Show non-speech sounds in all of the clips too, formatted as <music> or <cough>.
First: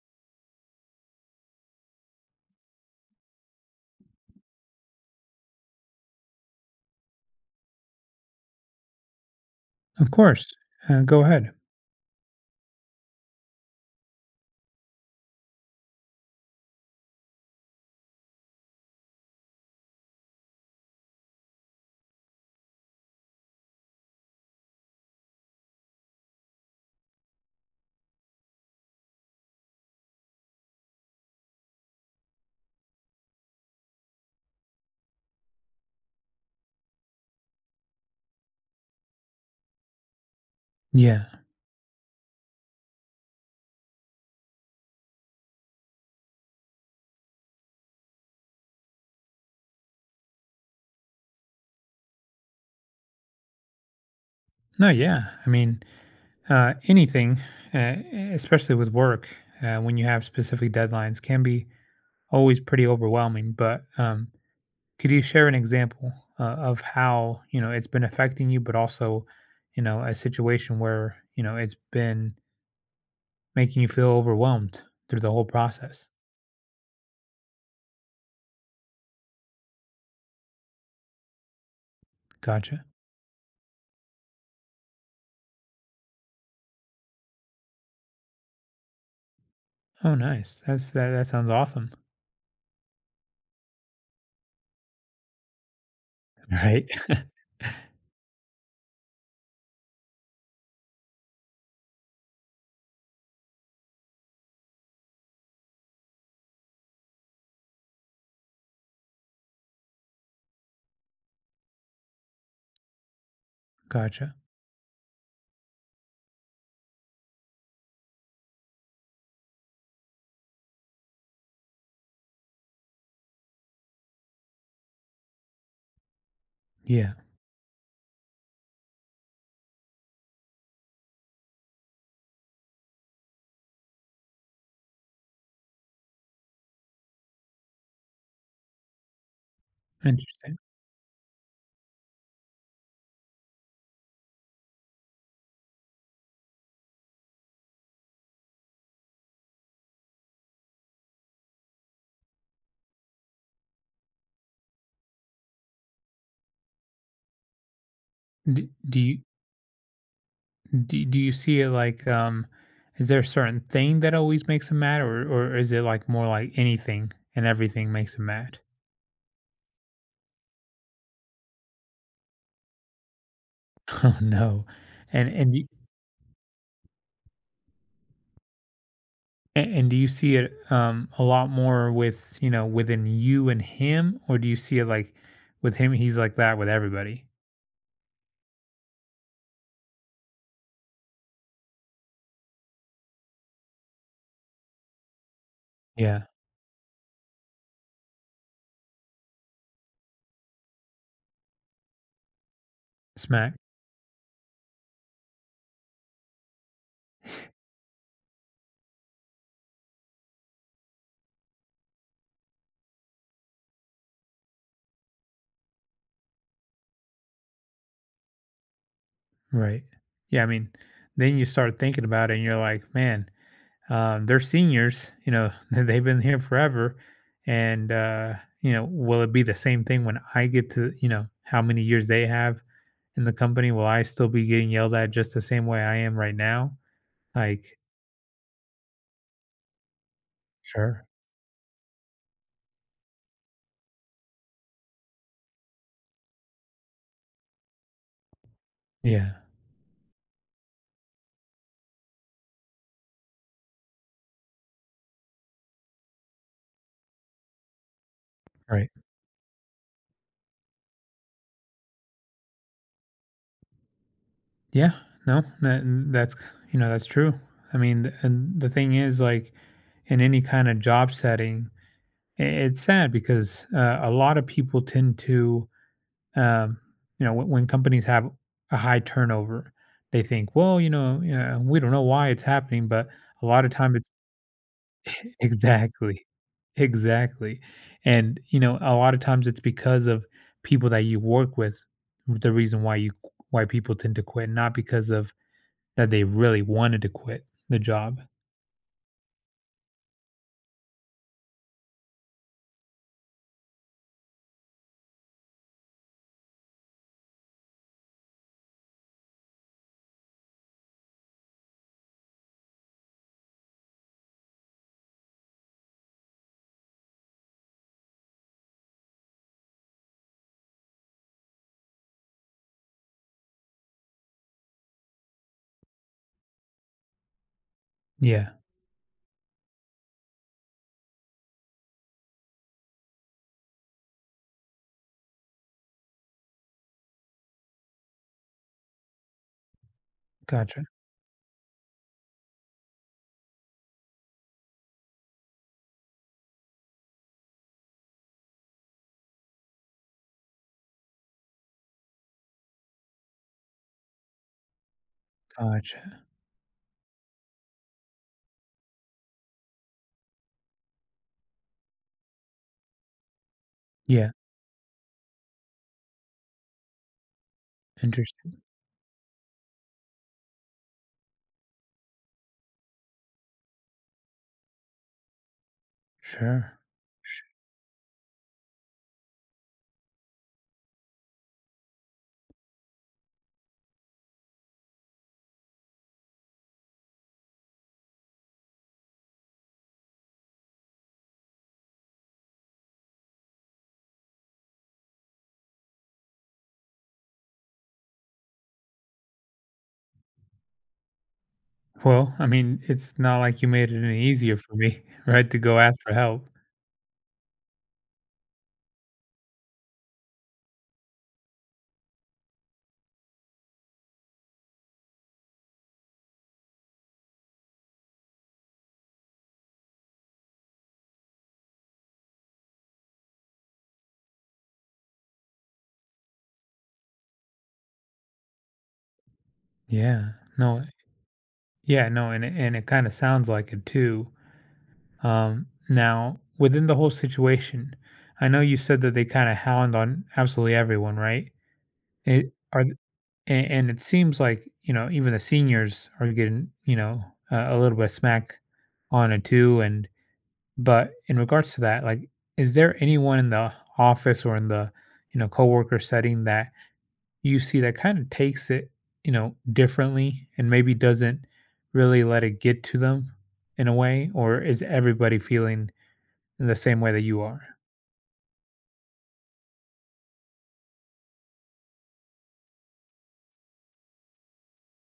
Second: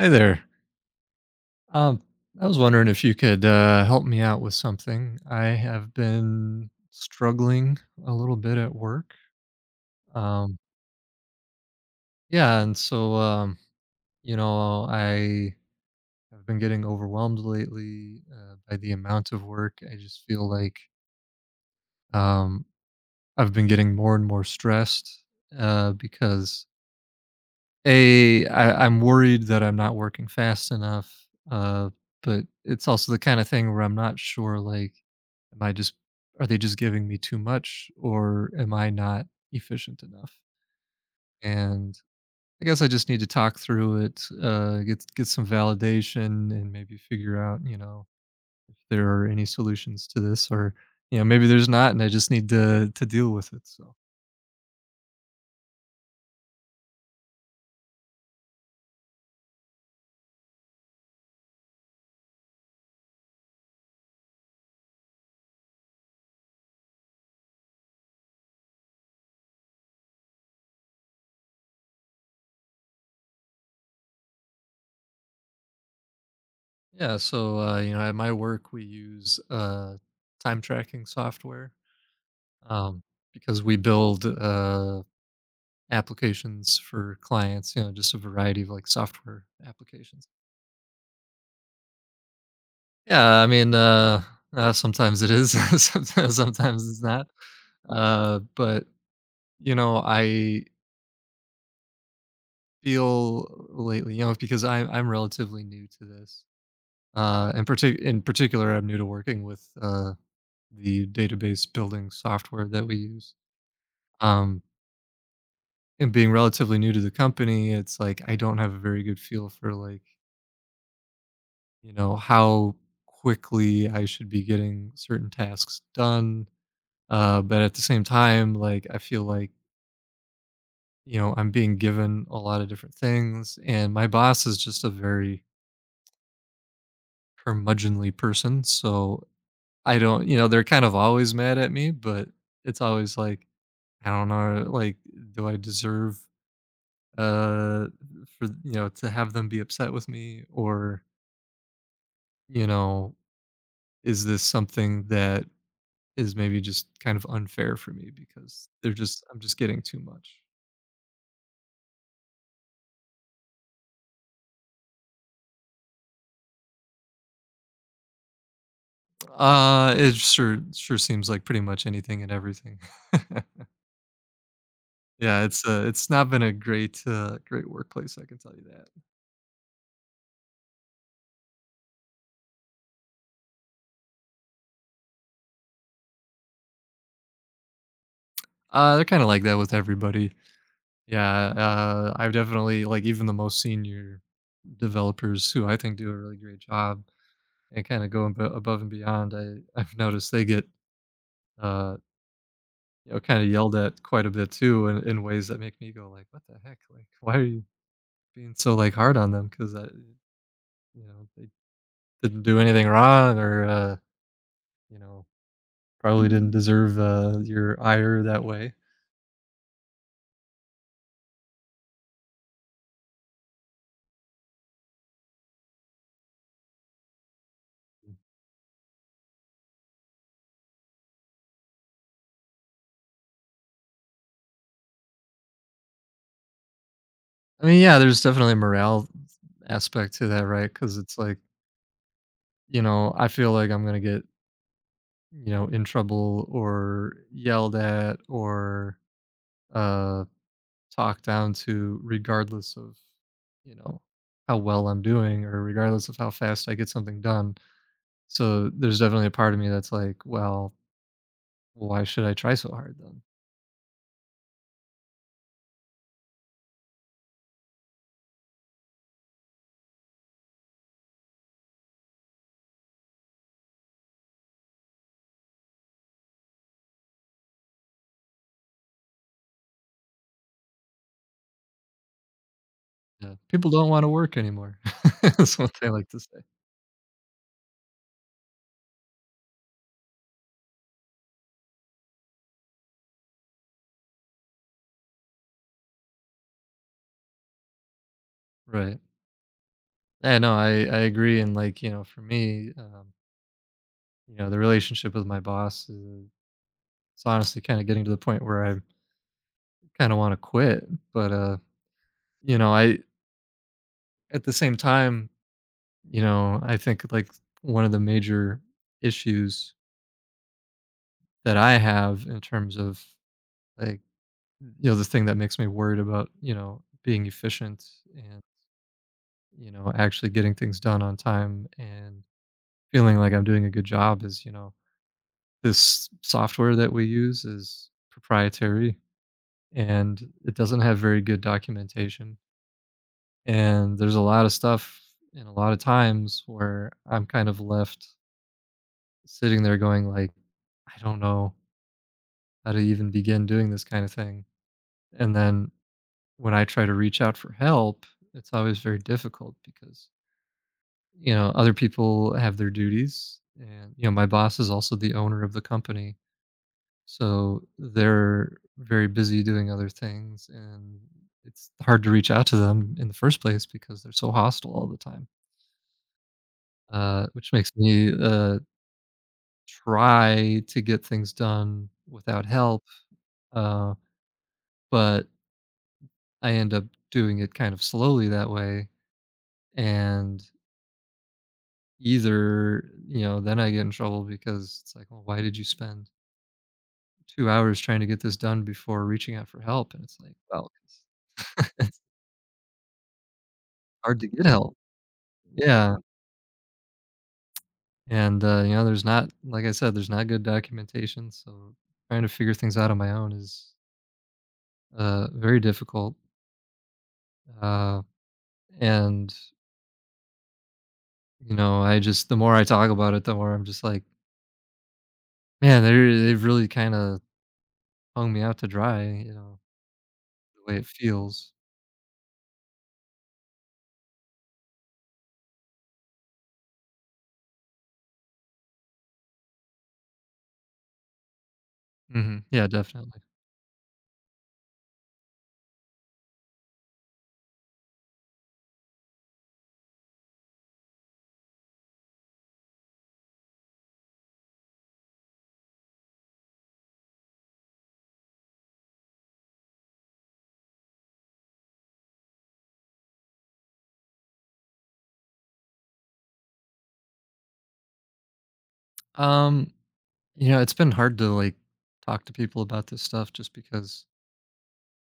Hi there. Um, I was wondering if you could help me out with something. I have been struggling a little bit at work. Of course. Um, Go ahead. yeah, and so I have been getting overwhelmed lately by the amount of work. I just feel like um, I've been getting more and more stressed because A I I'm worried that I'm not working fast enough, uh, but it's also the kinda thing where I'm not sure, like, am I just are they just giving me too much, or am I not efficient enough? Yeah. And I guess I just need to talk through it, get some validation and maybe figure out if there are any solutions to this or, maybe there's not and I just need to deal with it, so No, yeah. I mean, anything, uh, especially with work, when you have specific deadlines, can be always pretty overwhelming. But could you share an example of how, you know, it's been affecting you, but also, you know, a situation where, you know, it's been making you feel overwhelmed through the whole process? yeah, so, you know, at my work, we use, time tracking software. Gotcha. um, because we build applications for clients, you know, just a variety of like software Oh, applications. nice. That sounds awesome. Yeah, I mean, sometimes it is, <laughs> Right. sometimes it's <laughs> not. But you know, I feel lately, you know, because I'm relatively new to this, in particular, I'm new to working with the database building software that we use. Gotcha. Um, and being relatively new to the company, it's like I don't have a very good feel for like you know, how quickly I should be getting certain tasks done. Yeah. But at the same time, like, I feel like, you know, I'm being given a lot of different things. And my boss is just a very curmudgeonly person. So I don't, you know, Interesting. they're kind of always mad at me, but it's always like, I don't know, like, do I deserve uh for you know to have them be upset with me or you know is this something that is maybe just kind of unfair for me Do, because they're do you just I'm just getting too much. do you see it like is there a certain thing that always makes him mad or is it like more like anything and everything makes him mad? It sure seems like pretty much anything and everything. <laughs> <laughs> Oh no. And Yeah, and y- it's not been a great, great workplace, I can tell you that. and and do you see it a lot more with, you know, within you and him or do you see it like with him he's like that with everybody? They're kinda like that with everybody. Yeah, I've definitely like, even the most senior developers who I think do a Yeah. really great job and kinda go ab above and beyond, I've noticed they get, uh, you know, kinda Smack. yelled at quite a bit too in ways that make me go like, "What the heck? Like, why are you being so, like, hard on them because you know, they didn't do anything wrong or, you know, probably didn't deserve, your ire that way. Right. Yeah, I mean, then you start thinking about it and you're like, man, they're seniors, you know, <laughs> they've been here forever. And, you know, will it be the same thing when I get to, you know, how many years they have in the company? Will I still be getting yelled at just the same way I am right now? I Like, mean, yeah, there's definitely a morale aspect to that, right? Because sure. it's like, you know, I feel like I'm gonna get, you know, in trouble or yelled at or, Yeah. uh, talked down to regardless of, you know, how well I'm doing or regardless of how fast I get something done. So, Right. there's definitely a part of me that's like, "Well, why should I try so hard then?" Yeah. No, that, that's, you know, that's true. I mean, and the thing is, like, in any kind of job setting, it's sad because a lot of people tend to um, you know, when companies have a high turnover, they think, well, you know, yeah, we don't know why it's happening, but Yeah. a lot People of don't time it's wanna work anymore. <laughs> <laughs> That's what they like to exactly, say. exactly, and you know, a lot of times it's because of people that you work with. The reason why you Why people tend to quit, not because of that they really wanted to quit the job. Right. Yeah, no, I agree, and, like, you know, for me, you know, the relationship with my boss is it's honestly kinda getting to the point where I kinda wanna quit, but, you know, I at the same time, you know, I think, like, one of the major issues that I have in terms of, like, you know, the thing that makes me worried about, you know, being efficient and Yeah, you know, actually getting things done on time and feeling like I'm doing a good job is, you know, this software that we use is proprietary and it doesn't gotcha, have very good documentation. And there's a lot of stuff and a lot of times where I'm kind of left sitting there going like, I don't know how to even begin doing this kind of thing. And then gotcha. when I try to reach out for help, it's always very difficult because you know, other people have their duties, and, you know, my Yeah, boss is also the owner of the company, so they're interesting. very busy doing other things, and it's hard to reach out to them in the first place because they're so hostile all the time, Sure. Which makes me, try to get things done without help, uh, but I end up doing it kind of slowly that way, and either, you know, then I get in trouble because it's like, "Well, why did you spend 2 hours trying to get this done before reaching out for help," and it's like, well, <laughs> it's Well, I mean, it's not like you made it any hard to get easier for help. me, <laughs> right, to go Yeah, ask for help. and, you know, there's not like I said, there's not good documentation, so trying to figure things out on my own is, very difficult, uh, and, you know, I just the more I talk about it, the more I'm just like, "Man, they've really kinda hung me out to dry," you know, Yeah. the way No. it feels. Yeah, no, and it kinda sounds like it too. Now, within the whole situation, I know you said that they kinda hound on absolutely everyone, right? Mhm. It Yeah, are th definitely. And it seems like, you know, even the seniors are getting, you know, a little bit of smack on it too, and but in regards to that, like, is there anyone in the office or in the, you know, coworker setting that you see that kind of takes it, you know, differently and maybe doesn't really let it get to them in a way? Or is everybody feeling in the same way that you are? Um, you know, it's been hard to, like, talk to people about this stuff just because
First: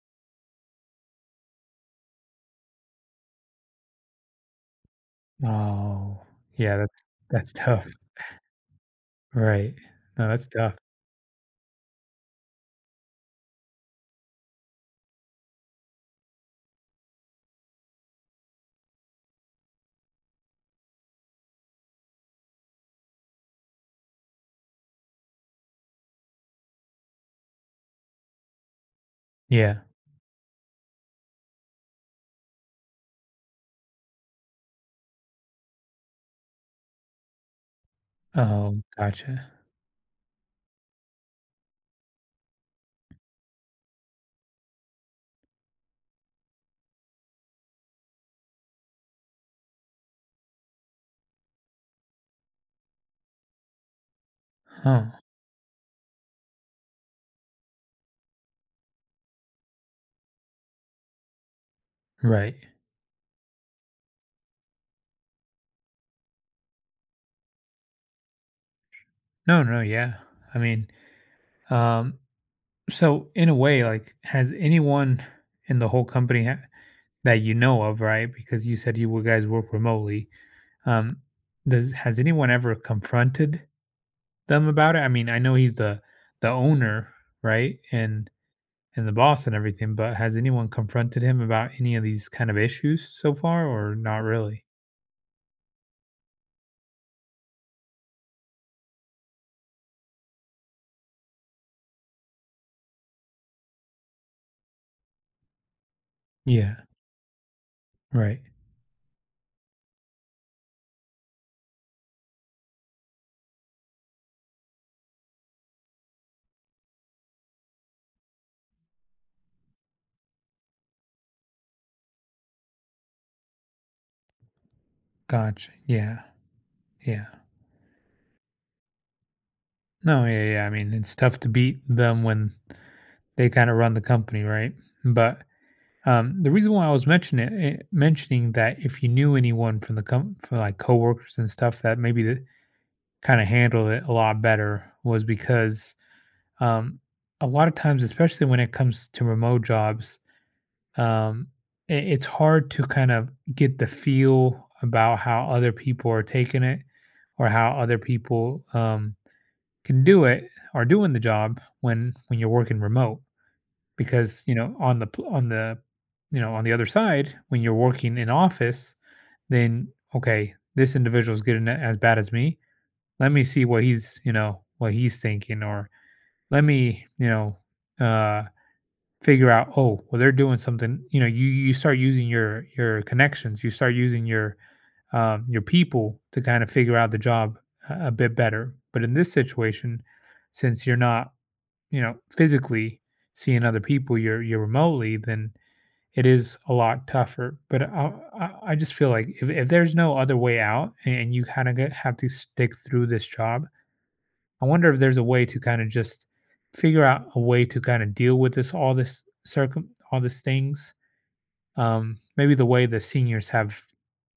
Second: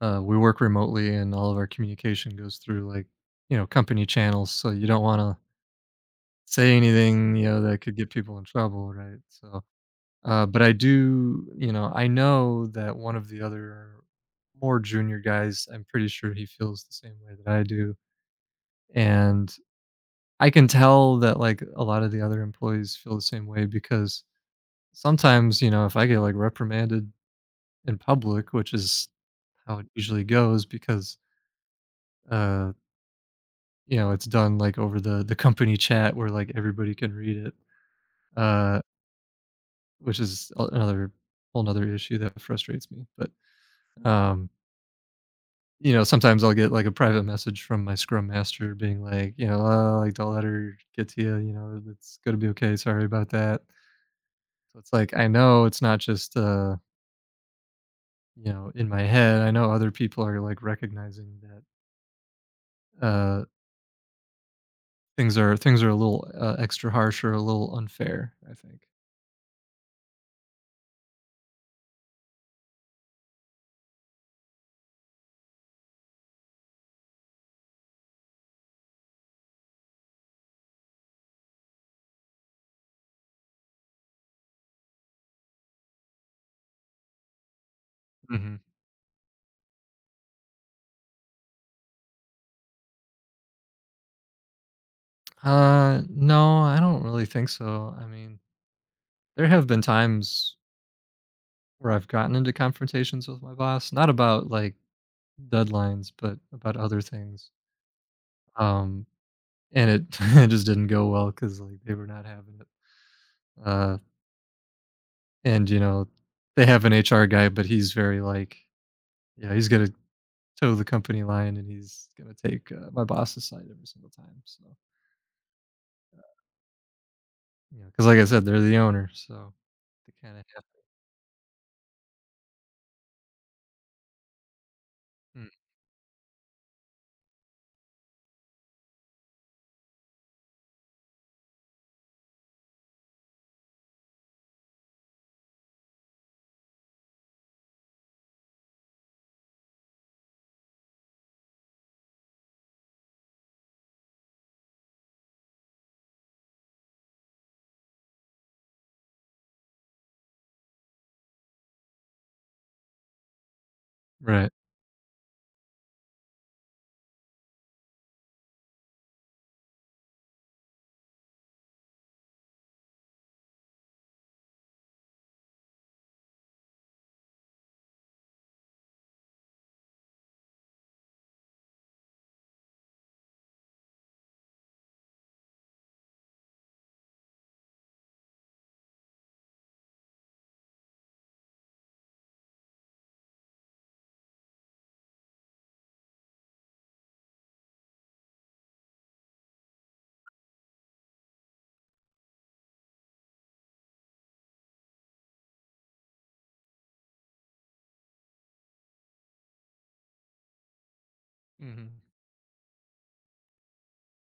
We work remotely and all of our communication goes through like, you know, company channels. So you don't want to Oh, yeah, say anything, you that's know, that tough. could get people in trouble, right? So, Right. No, that's but I tough. do, you know, I know that one of the other more junior guys, I'm pretty sure he feels the same way that I do. And I can tell that like a lot of the other employees feel the same way because sometimes, you know, if I get like reprimanded in public, which is how Yeah. it usually goes because uh you know, it's done, like, over the company chat where, like, everybody can read it, uh, Oh, gotcha. which is a another whole 'nother issue that frustrates me, but, um, you know, sometimes I'll get, like, a private message from my scrum master being like, you know, "Oh, like, don't let her get to you, you know, it's gonna be okay, sorry about that." So it's Huh. like, I know it's not just, you know, in my head, I know other people are, like, recognizing that, Right. uh, things are a little, extra harsh or a little unfair, I think. No, no, yeah. I mean, um, so in a way, like, has anyone in the whole company that you know of, right? Because you said you were guys work remotely. Um, does has anyone ever confronted them about it? I mean, I know he's the owner, right? Mhm. And the boss and everything, but has anyone confronted him about any of these kind of issues so far or not really? No, I don't really think so. I mean, there have been times where I've gotten into confrontations with my boss, not about like deadlines, but Yeah, about other things. right. Um, and it <laughs> it just didn't go well because like they were not having it. Uh, and you know, they have an HR guy, but he's very like, yeah, he's gonna toe the company line, and he's gonna take my boss's side every single time. So, Gotcha. Yeah, yeah. you know, because like I said, they're the owner, so No, they kind of yeah, have. yeah. I mean, it's tough to beat them when they kind of run the company, right? But Mm, the reason why I was mentioning it, mentioning that if you knew anyone from the from like coworkers and stuff that maybe that kind of handled it a lot better was because um, a lot of times, especially when it comes to remote jobs, um, it's hard to kind of get the feel about how other people are taking it or how other people can do it or doing the job when you're working remote because, right. you know, on the you know, on the other side, when you're working in office, then, "Okay, this individual's getting a as bad as me. Let me see what he's you know, what he's thinking," or, "Let me," you know, uh, "figure out, oh, well, they're doing something" you know, you start using your connections, you start using your people to kinda figure out the job a bit better. But in this situation, since you're not, you know, physically seeing other people, you're remotely, then it is a lot tougher, but I just feel like if there's no other way out and you kind of have to stick through this job, I wonder if there's a way to kind of just figure out a way to kind of deal with this all this circum all these things. Hmm. Maybe the way the seniors have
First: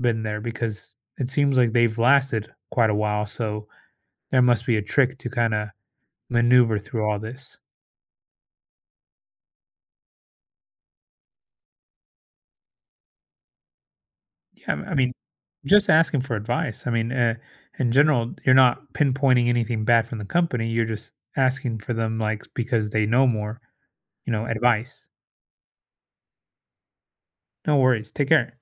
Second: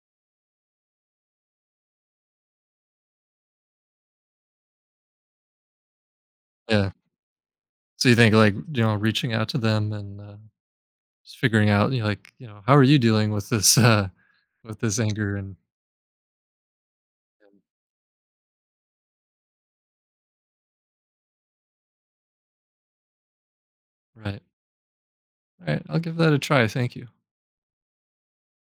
been there because it seems like they've lasted quite a while, so there must be a trick to kind of maneuver Yeah. through all this. So you think like, you know, reaching out to them and, just figuring out, you know, like, you know, how are you dealing Yeah, with I this mean, anger just asking for advice. I mean, and in general, you're not pinpointing anything bad from the company. You're just asking for them, like, because they know more, you right. know, advice. All right. I'll give that a try. Thank you. No worries. Take care.